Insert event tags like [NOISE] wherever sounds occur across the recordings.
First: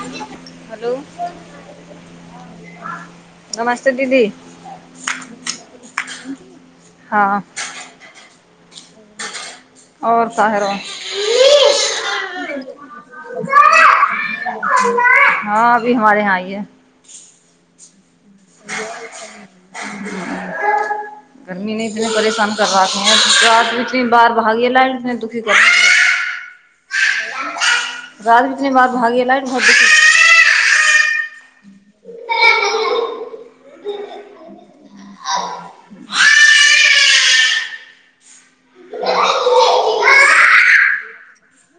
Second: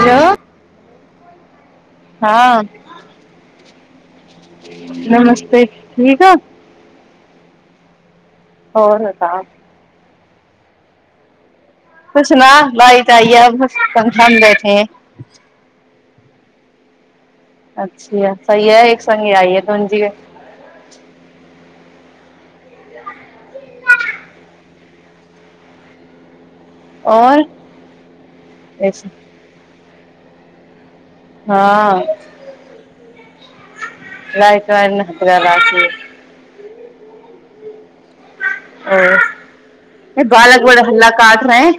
Hello hello हाँ नम दीदी नमस्ते ठीकह हँ हो ने त [UNINTELLIGIBLE] आओर स रह [UNINTELLIGIBLE] कुछ न लाइ त आइ घन बैठे है भी हमारे यहाँइ य [UNINTELLIGIBLE] [UNINTELLIGIBLE] आओर रति बिचने बाद भागे लाइ भ [UNINTELLIGIBLE] हँ लायकवार ने [UNINTELLIGIBLE] ओ बालक बड़ हल्ला काट रहे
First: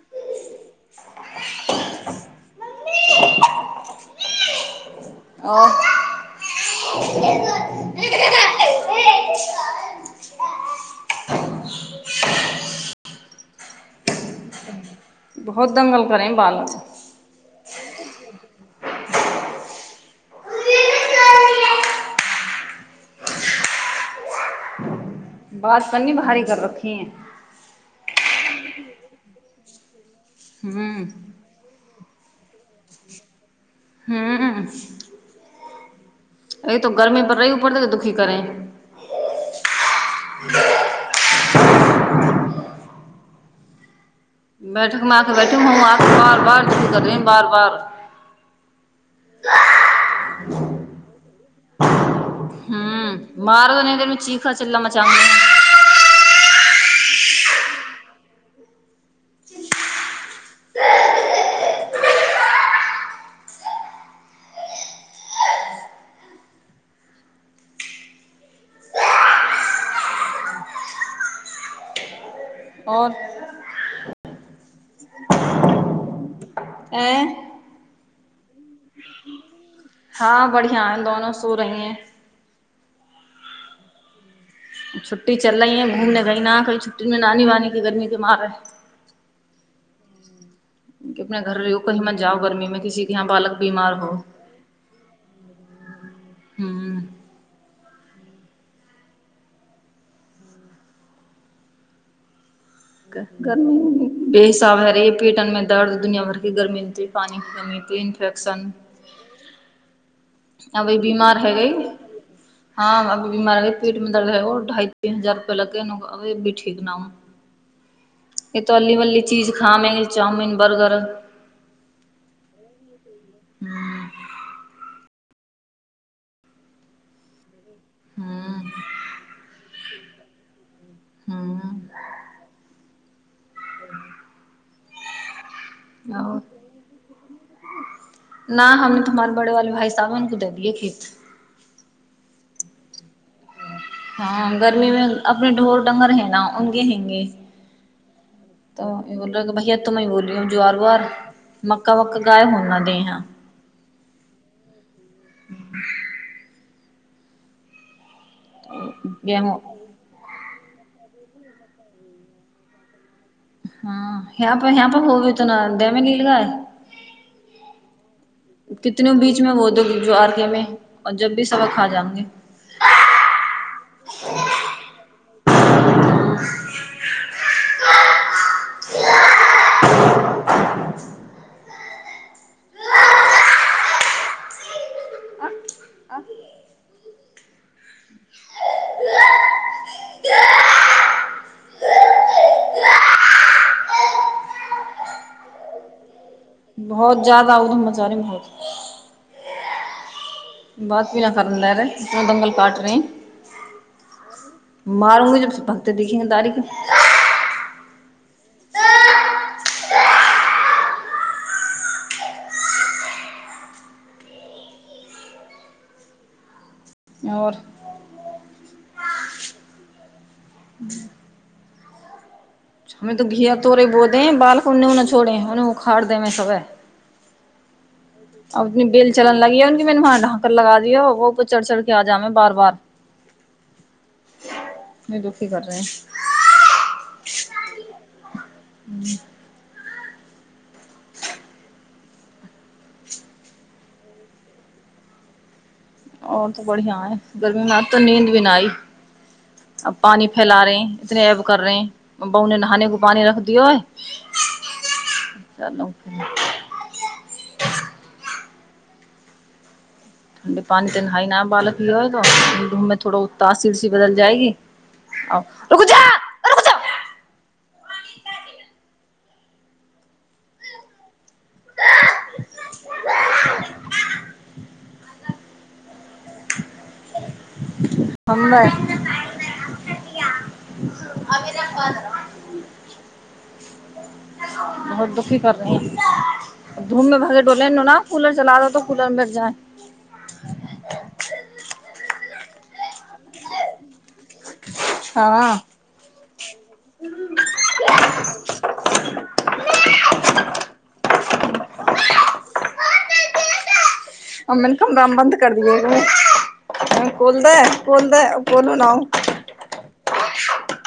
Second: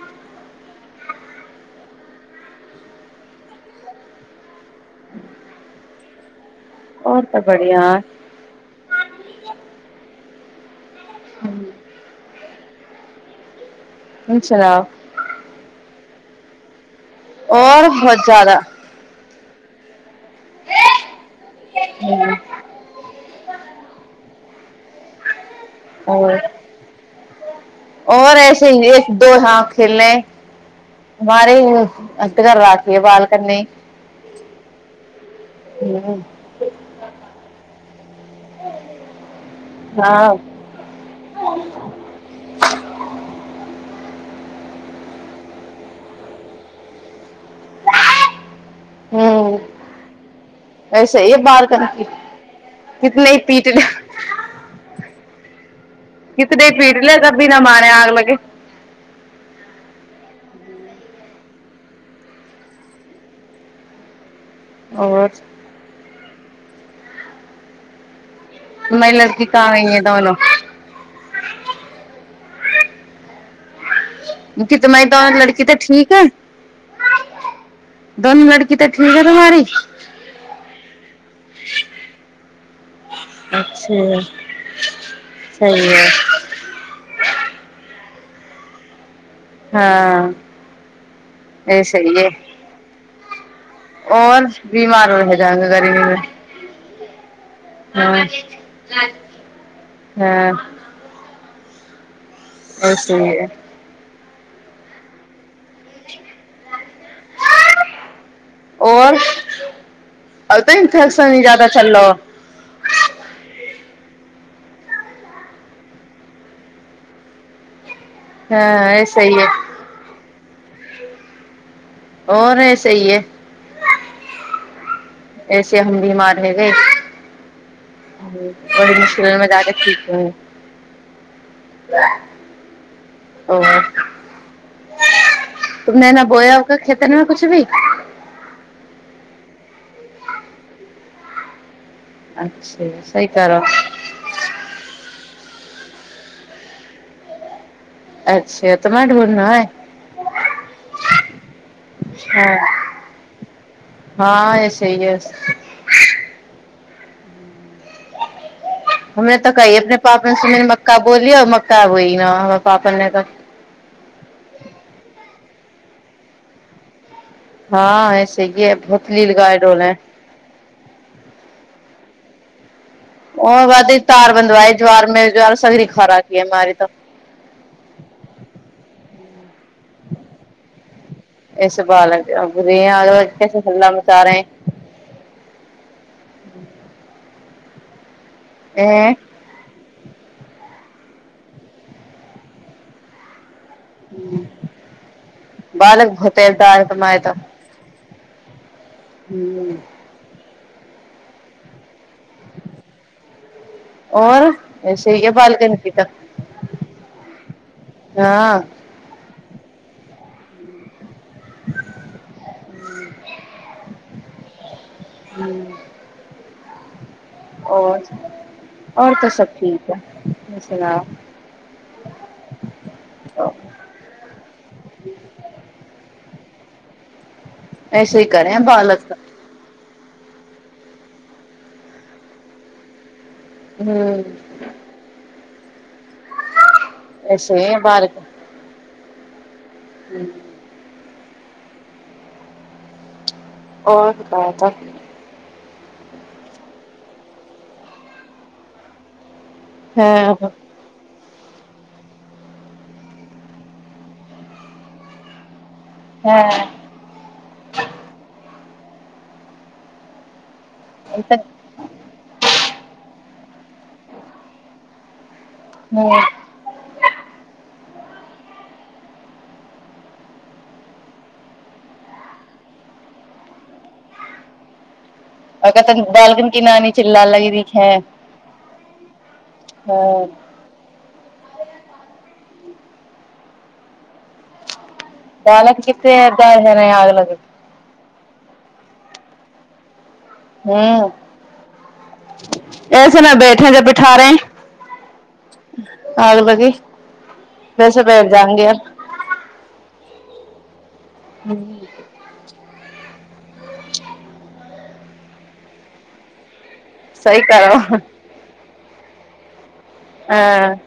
और आर तऽ बढ़िआ ह्म [UNINTELLIGIBLE] बहुत द्ंगल करै ह बालन आओर बहुत ज्यादा हँ [UNINTELLIGIBLE] बात पनी और बाहरी कर रखी हे और ऐसे ह एक दो हाथ खेलनेे हम्म बारे [INAUDIBLE] हूँ हम्म अभी त गर्मी हाँ [UNINTELLIGIBLE] [UNINTELLIGIBLE] बैठक मे आके बैठ बार बारी करे ह एसे एकबार क कितने हूँ पीट मारो ले नहि देर में चीखा चिल्ला मचाऊंगी कितने पीट ले क बिना मारय आग लगे आओर न एलड़की कवैंग तनो और तुम दोन लड़की तऽ ठीक है ए दोनो लड़की तऽ ठीक है तुम्हारी हाँ बढ़िया है दोनों सो रही हैं अच्छा छु्टी चल रहहि है घूमने कही न कही छुट्टीमे नानी वानी के गर्मी के मार है हँ अपने घर रह कही मन जाउ गर्मी मे किसी के यहाँ बालक बीमार हो और बीमार रह जाएंगे गर्मी हूं हँ हँ है गर्मी बेहिसाब ह रे पेटनमे दर्द दुनिया भर के गर्मी हतै पानी गमीतै इन्फेक्शन और अब तो अ इन्फेक्शन ही बीमार ह ज्यादा चल रहा हो अ बीमार ह प जमन्दार रह ओ ढ़ई तीन हजार रुपआ लगे ठीक न होय ई तो हाँ अली वली ऐसे ही है चीज खाबे चाउमिनन बर्गर आओर ऐसी ही है ऐसे हम बीमार हैगे बड़ी मुशकिलमे ज्यादे ठीक ह ओ तुमने न बोया ओकर खेत मे कुछ भी मालबड़े वाले भाइ साावन को दे दियए खेत अच्छा सही करो हँ गर्मीमे अपने ढोर ङंगर है ना औ गे हेंगे अच्छा तऽ तुम्हें बोल ढूंढना भै है ए तूमे बोलियौ जुआर वुआर मक्का वक्का गाय होन नहि अच्छा। देहँ हँ ऐसे ही है हम ने त गेहूँ कही अपने पाप से मक क बोलियऔ मकाबहि न हम पापल ने क हँ ह प ह प होब त ने डैमेज गेलल गाय हँ ही है बहुत कितनो लील बीच में गाय वो दो डोले है। जो आर के में आ जब भी सबक खा जाउंगे ह ओ बादे तार बदवाई ज्वार मे जार सगरी खारा की मी त इस बालक कैसे हला मचा रहे आ बालक होत बहुत ज ज्यादा उधमचारी बहुत [INAUDIBLE] हम्म बस पीला कर दे ले इतना दंगल काट रहे है और ऐसे ही है मारूंगे जब से बालकनी की भकते तक दिखेंगे दारी हँ ह ह्म और आर आओर तऽ सब ठीक हैम [INAUDIBLE] छोड़ तो घिया तोरे बहुत है बाल कोन ना छोड़े ओने उखाड़ देबे होबे है ऐसे ही करे है बालक कितने बार लगा दियो वो तो चढ़ चढ़ के आ जेबें है बार बार हम्म की कर रहे ह [UNINTELLIGIBLE] ह हम्म आओर बताब त आओर तू बढ़िया हैं रात भर नींद भी ना आई अब पानी हँ हँ फैला रहे है इतने ऐब कर रहे है बहुने नहाने को पानी रख दियो है हँ [UNINTELLIGIBLE] दी पान त अगर नहाय ना तक बालक [UNINTELLIGIBLE] रुक जा ह ओ क त बालकन की नानी चिल्लाने लगी हम नहि [UNINTELLIGIBLE] [UNINTELLIGIBLE] बहुत दुखी कर रहे बालक कितने डर है ह न आग धूमं लगे भगे डोले न न कूलर चला द त [UNINTELLIGIBLE] हू ऐसे मे बैठे जब बिठारे [UNINTELLIGIBLE] हँ [UNINTELLIGIBLE] [UNINTELLIGIBLE] ह कोन सही दे करो कोन दे कोन नओ हँ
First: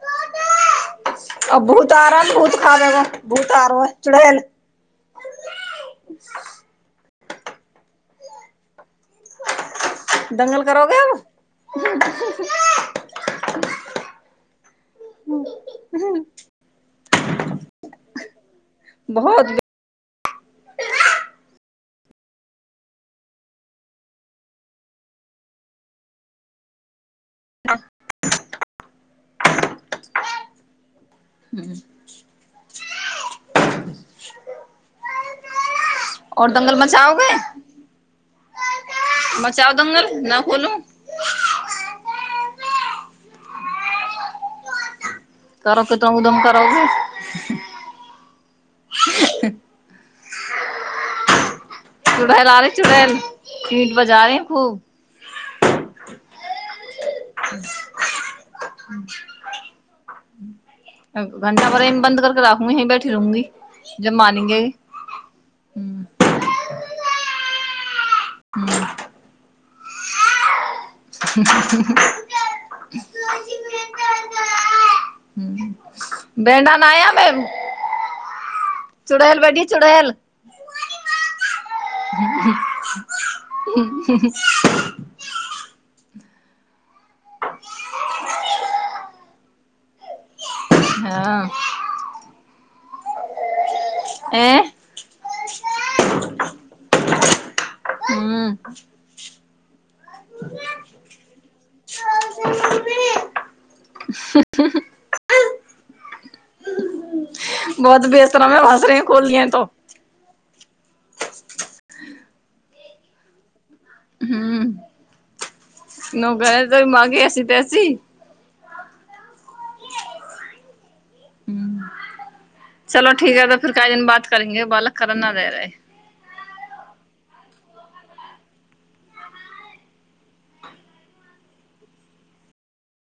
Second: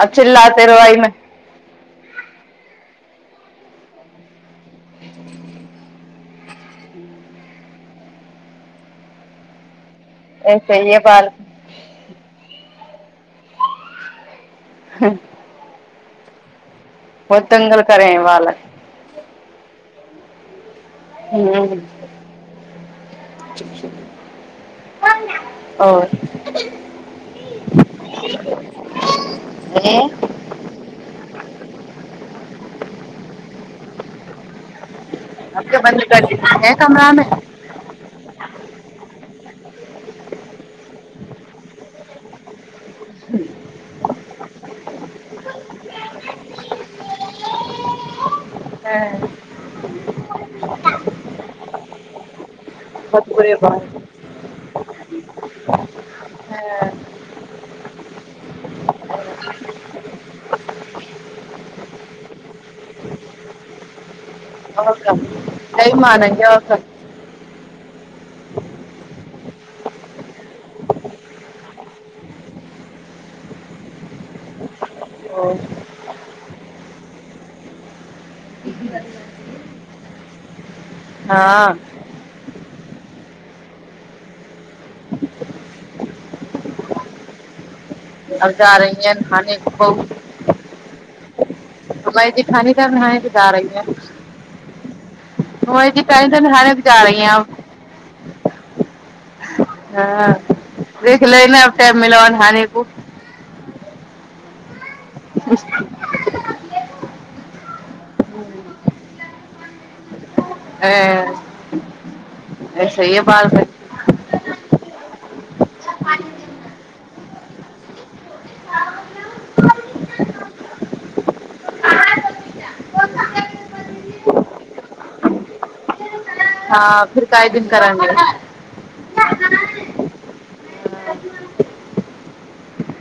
आ चिल्लााते रहोइमे तारा बहुत खाबे गो भूतारमे चूड़ैल दंगल ऐसे ये करोगे अब बाल हूँ ओतंगल करेह बालक बहुत [INAUDIBLE] ह आओर नहि [UNINTELLIGIBLE] ह्म बन्द कर द और है दंगल कमरामे मचाओगे मचाउ दंगल न खोलूं करो कितना उदम करोगे हैं, भ लरे बहुत बुरे बाल सीट बजा रहे हैं खूब हैं, [UNINTELLIGIBLE] घंटा बेमे बन्द करके राखू यही बैठी रहूंगी जब म आक दैमा नन आक हँ ओ, बेड नामे चुड़ैेल बैठी चुड़ैेल हँ हुं हुं [UNINTELLIGIBLE] अब जा रहि है खाने को बहु हँ भा जे खानी त नहइ त जा रही है एं ओ जी कली त न ही बजा री ह हुं हँ देख ले ने अब टाइम मिलवा नहाने को [UNINTELLIGIBLE] [UNINTELLIGIBLE] बहुत बेस्तरमे बसर खोलिया त ह सए बालमे नौकर है तो तेरी माँ की ऐसी कि तैसी चलो ठीक है तो फिर कइ दिन बात करेंगे बालक कर न दे रहे ह हँ फिर काय दिन करेंगे